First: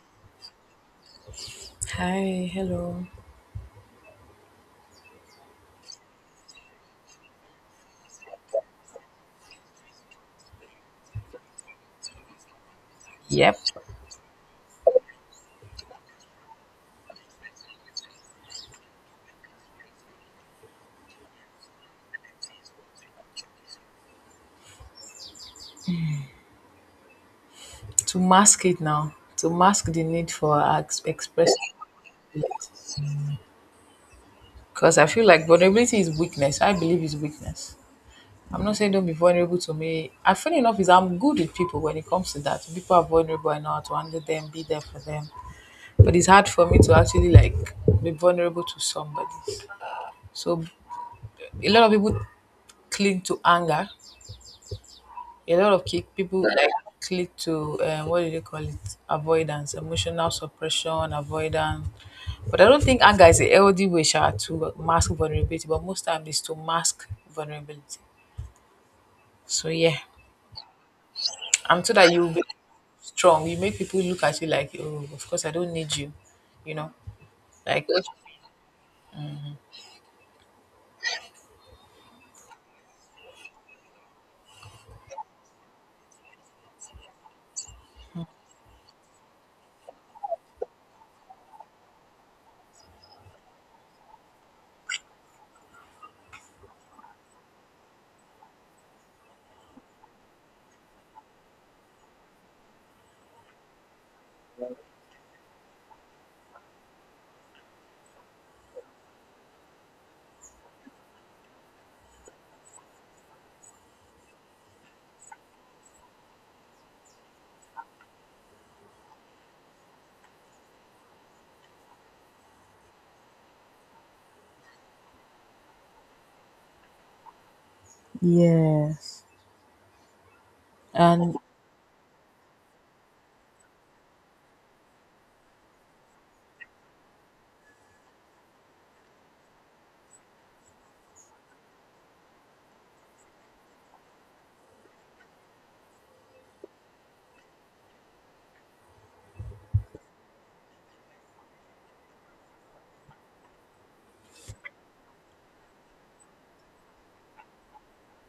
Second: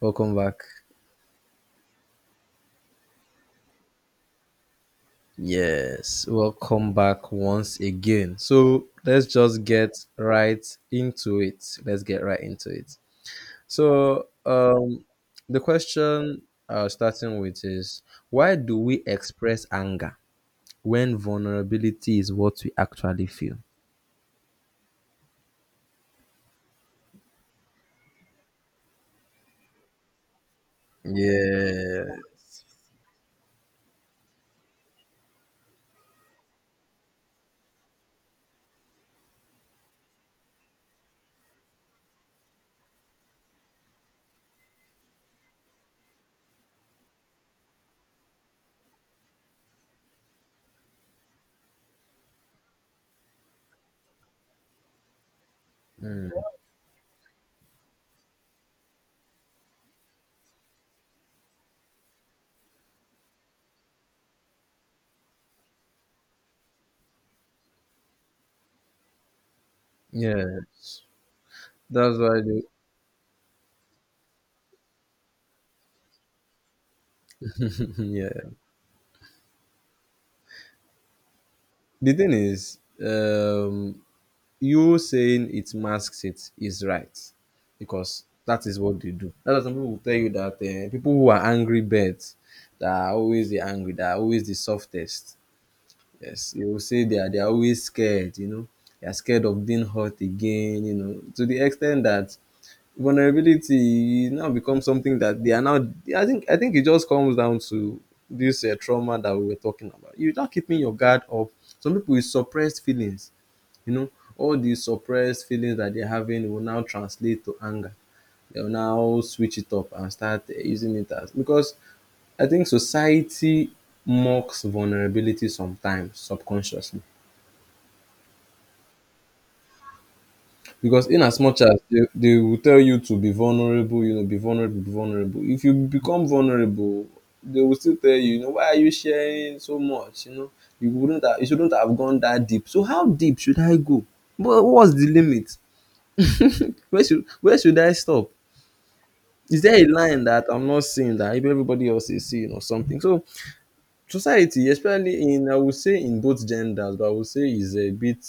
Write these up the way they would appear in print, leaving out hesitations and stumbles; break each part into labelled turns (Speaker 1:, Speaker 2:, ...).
Speaker 1: Welcome back.
Speaker 2: Hi, hello.
Speaker 1: Yes, welcome back once again. So let's just get right into it. Let's get right into it.
Speaker 2: Yep.
Speaker 1: So, um, the question starting with is, why do we express anger when vulnerability is what we actually feel?
Speaker 2: To mask it now, to mask the need for express,
Speaker 1: Yeah,
Speaker 2: because I feel like vulnerability is weakness. I believe is weakness. I'm not saying don't be vulnerable to me. I feel enough is I'm good with people when it comes to that. People are vulnerable, I know how to handle them, be there for them. But it's hard for me to actually like be vulnerable to somebody. So a lot of people cling to anger a lot of kick, people like click to what do they call it? Avoidance, emotional suppression, avoidance. But I don't think anger is a healthy way sha, to mask vulnerability. But most time is to mask vulnerability. So yeah,
Speaker 1: yes,
Speaker 2: I'm sure that
Speaker 1: that's
Speaker 2: you will
Speaker 1: why.
Speaker 2: be strong. You make people look at you like, oh, of course I don't need you. You know, like.
Speaker 1: Yeah, the thing is, um, you saying it masks it is right because that is what they do. That's why some people will tell you that people who are angry birds that are always that are always the softest. Yes, you will say they are always scared. You know, they are scared of being hurt again. You know, to the extent that vulnerability now becomes something that they are now. I think it just comes down to this trauma that we were talking about. You're not keeping your guard up. Some people with suppressed feelings, you know, all these suppressed feelings that they're having will now translate to anger. They'll now switch it up and start using it as, because I think society mocks vulnerability sometimes subconsciously.
Speaker 2: Yes.
Speaker 1: Because in
Speaker 2: And
Speaker 1: as much as they will tell you to be vulnerable, you know, be vulnerable, be vulnerable. If you become vulnerable, they will still tell you, you know, why are you sharing so much? You know, you shouldn't have gone that deep. So how deep should I go? But what's the limit? Where should I stop? Is there a line that I'm not seeing that maybe everybody else is seeing or something? So society, especially in, I would say in both genders, but I would say is a bit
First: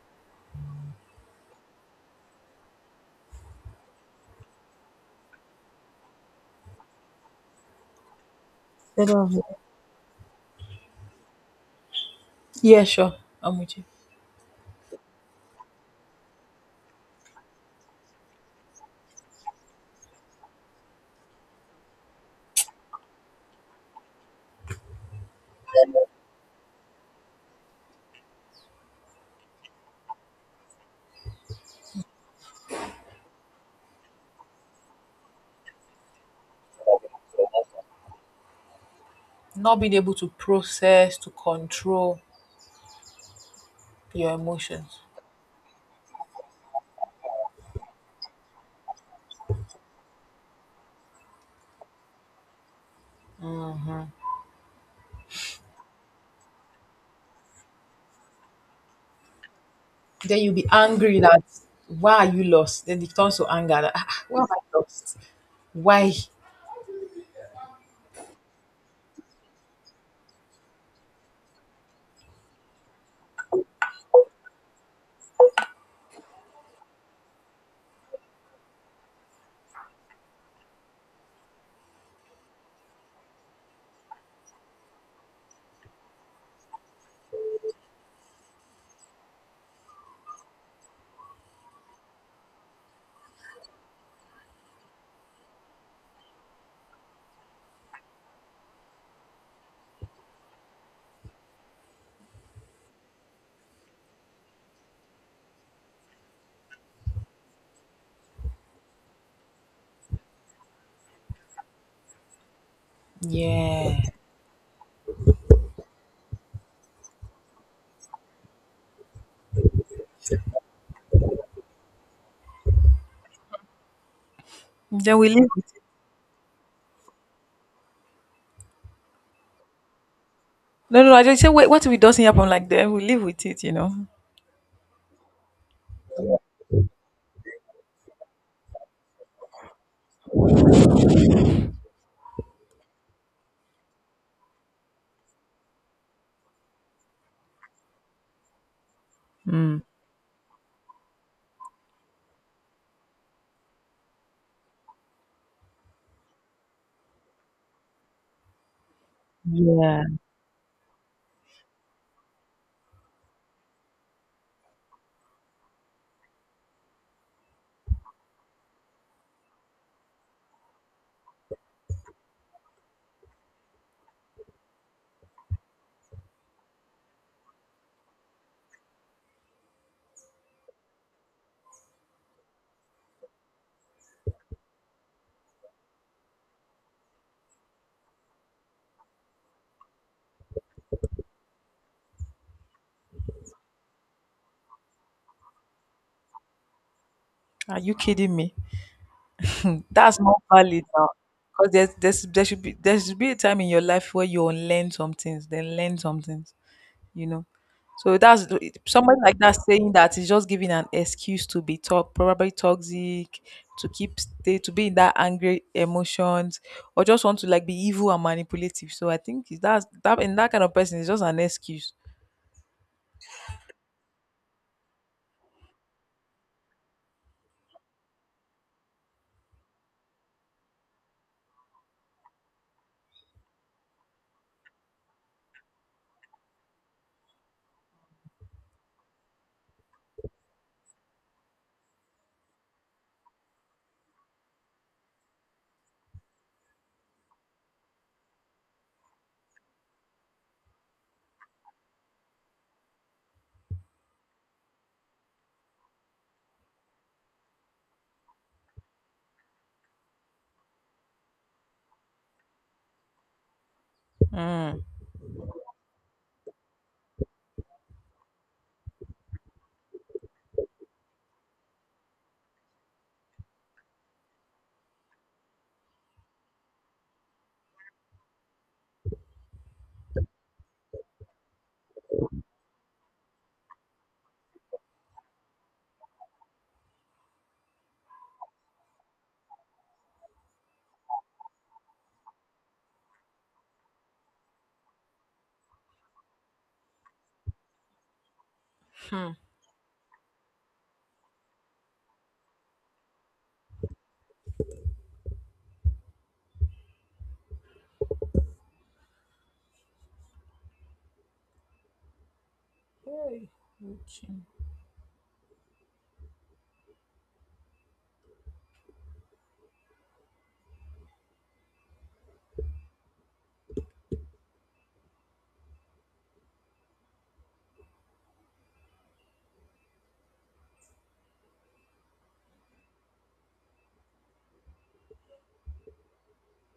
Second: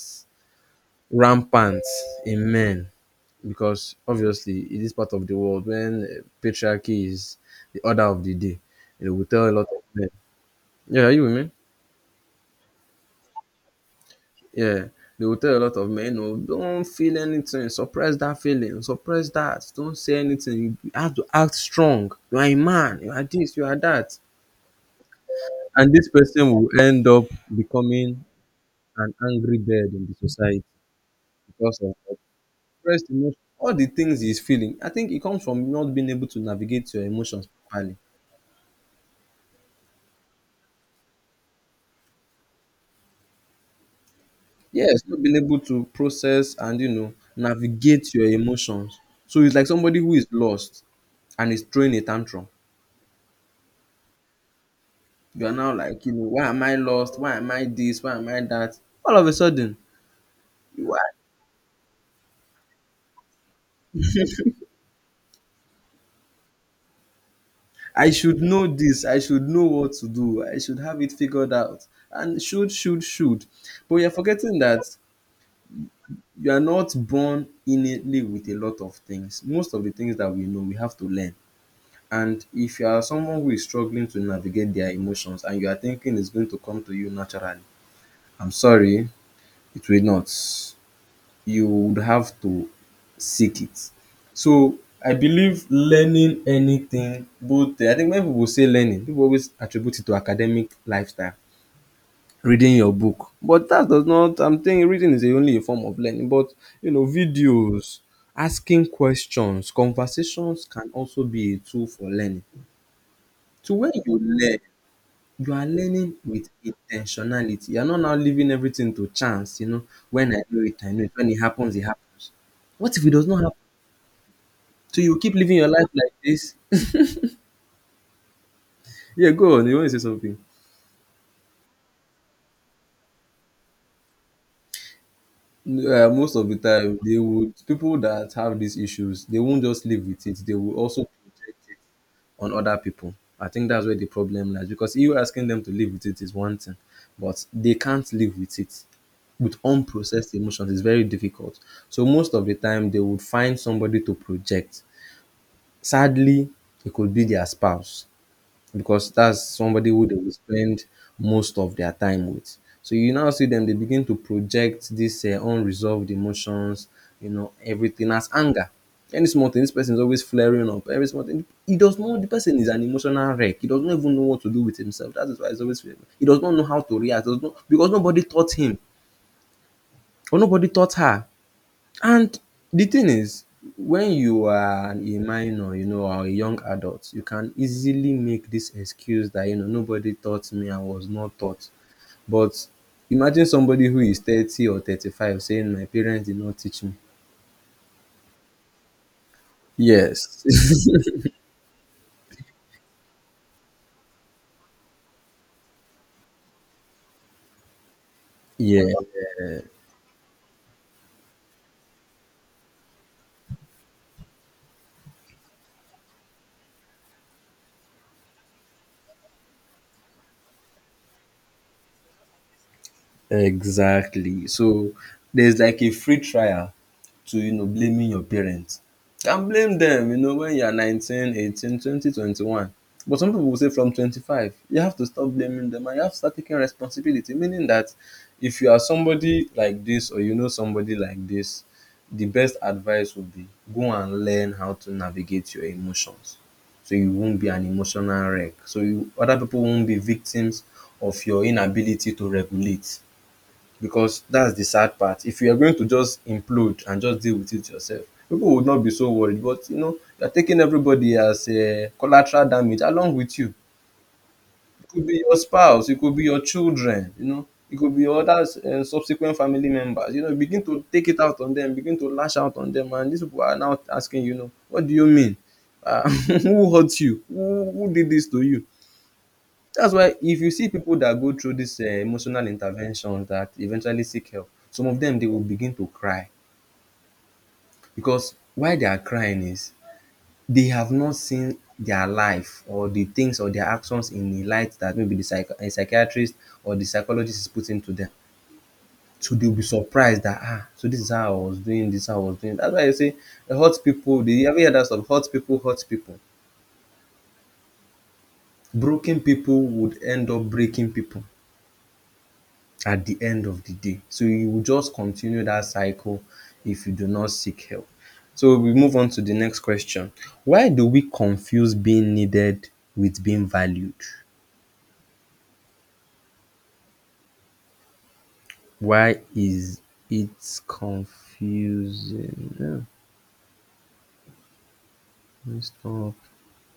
Speaker 1: rampant in men, because obviously in this part of the world when patriarchy is the order of the day, they
Speaker 2: instead
Speaker 1: will
Speaker 2: of
Speaker 1: tell a lot of men, yeah, you with me?
Speaker 2: yeah, sure, I'm with you.
Speaker 1: Yeah, they will tell a lot of men, no, don't feel anything, suppress that feeling, suppress that, don't say anything, you have to act strong, you are a man, you are this, you are that. And this person will end up becoming an angry bird in the society because of suppressed emotion, all the things he's feeling. I think it comes from not being able to navigate your emotions properly.
Speaker 2: Not being able to process to control your emotions.
Speaker 1: Yes, not being able to process and, you know, navigate your emotions. So it's like somebody who is lost and is throwing a tantrum. You are now like, you know, why am I lost? Why am I this? Why am I that? All of a sudden,
Speaker 2: Then you'll be
Speaker 1: you are,
Speaker 2: angry that why are you lost? Then it turns to anger that ah, why am I lost? Why?
Speaker 1: I should know this. I should know what to do. I should have it figured out. And should, should. But you're forgetting that you are not born innately with a lot of things. Most of the things that we know, we have to learn. And if you are someone who is struggling to navigate their emotions and you are thinking it's going to come to you naturally, I'm sorry, it will not. You would have to seek it. So I believe learning anything, both, I think when people say learning, people always attribute it to academic lifestyle, reading your book. But that does not, I'm saying reading is only a form of learning. But you know, videos, asking questions, conversations can also be a tool for learning. So when
Speaker 2: Yeah.
Speaker 1: you learn, you are learning with intentionality. You are not now leaving everything to chance, you know, when I do it, I know it. When it happens, it happens. What if it does not happen? So you
Speaker 2: Then we
Speaker 1: keep
Speaker 2: live
Speaker 1: living your
Speaker 2: with it.
Speaker 1: life like this? Yeah, go on. You want to say something?
Speaker 2: No, no, no, I just say, wait, what if it doesn't happen like that? We live with it, you know.
Speaker 1: Most of the time, they would, people that have these issues, they won't just live with it. They will also project it on other people. I think that's where the problem lies, because you asking them to live with it is one thing, but they can't live with it. With
Speaker 2: Mm.
Speaker 1: unprocessed emotions is very difficult. So most of the time they would find somebody to project. Sadly, it could be their spouse because that's somebody
Speaker 2: Yeah.
Speaker 1: who they will spend most of their time with. So you now see them, they begin to project these unresolved emotions, you know, everything as anger. Any small thing, this person is always flaring up. Every small thing, he does not. The person is an emotional wreck. He does not even know what to do with himself. That is why he's always flaring. He does not know how to react. Does not, because nobody taught him or nobody taught her. And the thing is, when you are a minor, you know, or a young adult, you can easily make this excuse that, you know, nobody taught me, I was not taught. But imagine somebody who is 30 or 35 saying, my parents did not teach me.
Speaker 2: Are you kidding me? That's not
Speaker 1: Yes.
Speaker 2: valid now. Because there should be a time in your life where you unlearn some things, then learn some things. You know. So that's
Speaker 1: yeah.
Speaker 2: somebody like that saying that is just giving an excuse to be talk probably toxic, to keep stay to be in that angry emotions, or just want to like be evil and manipulative. So I think that's that in that kind of person is just an excuse.
Speaker 1: Exactly. So there's like a free trial to, you know, blaming your parents. Can blame them, you know, when you're 19, 18, 20, 21. But some people will say from 25, you have to stop blaming them and you have to start taking responsibility. Meaning that if you are somebody like this or you know somebody like this, the best advice would be, go and learn how to navigate your emotions. So you won't be an emotional wreck. So you, other people won't be victims of your inability to regulate. Because that's the sad part. If you are going to just implode and just deal with it yourself, people would not be so worried. But you know, you're taking everybody as a collateral damage along with you.
Speaker 2: Mm.
Speaker 1: It could be your spouse, it could be your children, you know, it could be other subsequent family members. You know, begin to take it out on them, begin to lash out on them, and these people are now asking, you know, what do you mean? Who hurt you? Who did this to you? That's why if you see pipu dat go through dis emotional intervention dat eventually seek help, some of dem dey will begin to cry because why they are crying is they have not seen their life or the things or their actions in a light dat maybe the psych a psychiatrist or the psychologist is putting to dem.
Speaker 2: Hmm.
Speaker 1: So they will be surprised dat so dis is how I was doing dis, how I was doing dat. That's why I say hurt pipu, have you heard dat song, hurt pipu, broken pipu would end up breaking pipu at the end of the day. So you will just continue that cycle if you do not seek help. So we move on to the next question. Why do we confuse being needed with being valued? Why is it confusing? Hmm, let's talk